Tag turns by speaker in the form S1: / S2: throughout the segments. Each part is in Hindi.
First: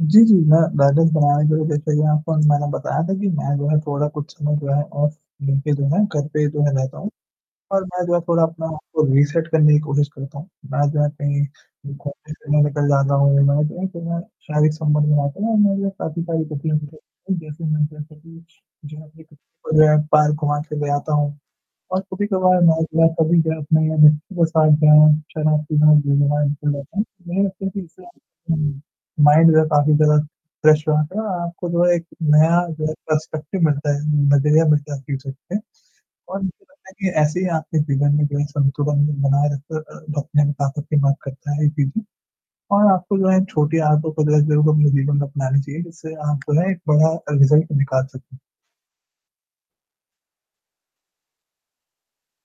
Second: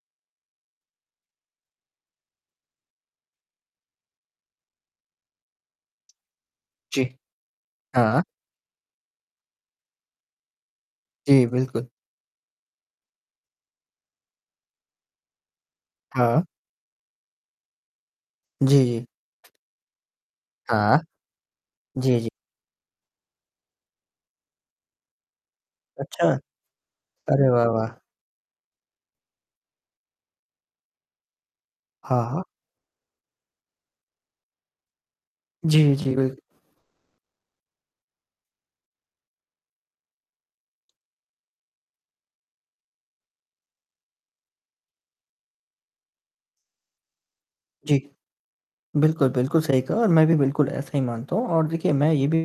S1: जी, जी। मैं बैलेंस बनाने के लिए तो देखिए आपको मैंने बताया था कि मैं जो है थोड़ा कुछ समय जो है ऑफ़ लेके जो है घर पे जो है रहता
S2: जी।
S1: हूँ। और मैं जो है
S2: हाँ।
S1: थोड़ा अपने आप को रीसेट करने की कोशिश करता हूँ। मैं जो है कहीं
S2: जी, बिल्कुल।
S1: घूमने के लिए निकल जाता हूँ, मैं जो हूँ ना फिर मैं शारीरि संबंध बनाता हूँ
S2: हाँ। जी, जी।
S1: [unintelligible] और जो है पार्क वहाँ चले
S2: हाँ।
S1: जाता हूँ। और
S2: जी, जी।
S1: कभी-कभार
S2: अच्छा! अरे वाह! वाह!
S1: मैं [unintelligible] माइंड जो है काफ़ी ज्यादा फ्रेश हो जाता है। और आपको जो है एक
S2: हाँ, हाँ।
S1: नया जो है पर्सपेक्टिव मिलता है, नजरिया मिलता है
S2: जी, जी। बिल
S1: [unintelligible] ऐसे ही आपके जीवन में भी एक संतुलन बना [unintelligible] और आपको जो है छोटी आदत [unintelligible] अपनानी चाहिए, जिससे आप जो है एक बड़ा अ, रिज़ल्ट
S2: जी।
S1: निकाल सकते हैं।
S2: बिल्कुल, बिल्कुल सही कहा और मैं भी बिल्कुल ऐसा ही मानता हूँ और देखिए मैं ये भी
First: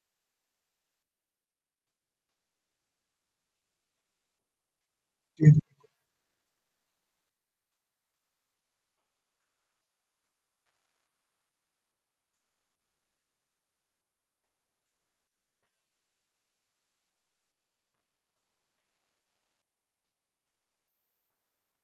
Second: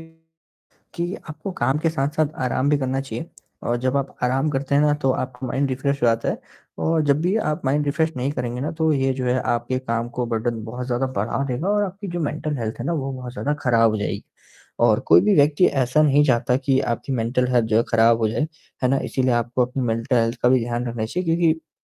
S2: कि आपको काम के साथ-साथ आराम भी करना चाहिए और जब आप आराम करते हैं ना तो आपका
S1: जी, जी।
S2: माइंड
S1: बिल्कुल।
S2: रिफ़्रेश हो जाता है और जब भी आप माइंड रिफ़्रेश नहीं करेंगे ना तो ये जो है आपके काम को बर्डन बहुत ज़्यादा बढ़ा देगा। और आपकी जो मेंटल हेल्थ है ना वो बहुत ज़्यादा खराब हो जाएगी और कोई भी व्यक्ति ऐसा नहीं चाहता कि आपकी मेंटल हेल्थ जो है खराब हो जाए, है ना? इसीलिए आपको अपनी मेंटल हेल्थ का भी ध्यान रखना चाहिए क्योंकि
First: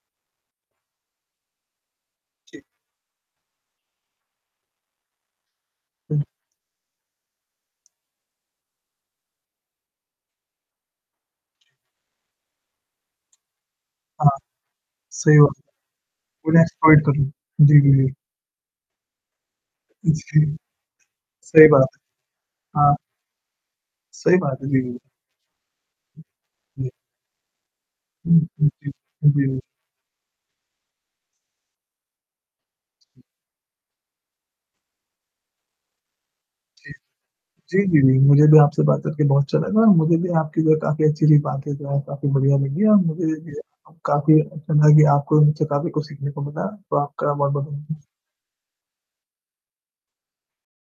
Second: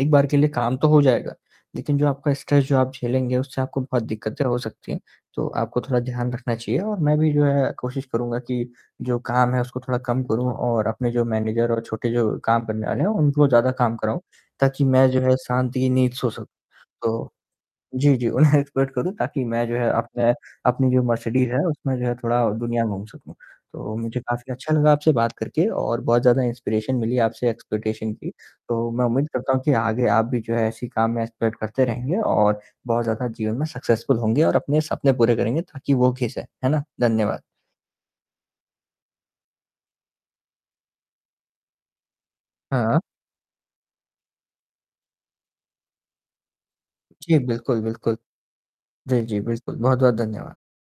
S2: एक बार के लिए काम तो हो जाएगा। लेकिन जो आपका
S1: जी।
S2: स्ट्रेस जो आप झेलेंगे उससे आपको बहुत दिक्कतें हो सकती हैं। तो आपको थोड़ा
S1: हुँ।
S2: ध्यान रखना चाहिए और मैं भी जो है कोशिश करूँगा कि जो काम है उसको थोड़ा कम करूँ और अपने जो मैनेजर और छोटे जो काम करने वाले हैं उनको ज़्यादा काम कराऊँ
S1: हाँ।
S2: ताकि मैं जो है
S1: सही बात
S2: शांति की नींद सो
S1: है।
S2: सकूँ।
S1: [unintelligible] कर लो।
S2: तो
S1: जी, जी, जी।
S2: जी, जी, उन्हें एक्सपर्ट करूँ ताकि मैं जो है अपना
S1: जी।
S2: अपनी जो मर्सिडीज़ है
S1: सही बात
S2: उसमें जो है थोड़ा
S1: है।
S2: दुनिया
S1: हाँ।
S2: घूम सकूँ। तो मुझे
S1: सही
S2: काफ़ी
S1: बात है।
S2: अच्छा
S1: जी,
S2: लगा
S1: जी।
S2: आपसे बात करके और बहुत ज़्यादा
S1: जी।
S2: इंस्पिरेशन मिली आपसे एक्सपीडिशन की।
S1: हुँ, हुँ
S2: तो
S1: जी।
S2: मैं उम्मीद करता
S1: बिल
S2: हूँ कि आगे आप भी जो है ऐसे ही काम में एक्सपेक्ट करते रहेंगे और बहुत ज़्यादा जीवन में सक्सेसफुल होंगे और अपने सपने पूरे करेंगे ताकि वो [unintelligible] है ना?
S1: जी।
S2: धन्यवाद।
S1: जी, जी, जी। मुझे भी आपसे बात करके बहुत अच्छा लगा और मुझे भी आपकी जो है काफ़ी अच्छी-अच्छी बातें जो हैं, काफ़ी बढ़िया लगी और
S2: हाँ।
S1: मुझे ये भी काफ़ी अच्छा लगा कि आपको उनसे काफ़ी कुछ सीखने को मिला। तो आपका
S2: जी
S1: बहुत-बहुत
S2: बिल्कुल,
S1: धन्यवाद।
S2: बिल्कुल। जी, जी। बिल्कुल, बहुत-बहुत धन्यवाद।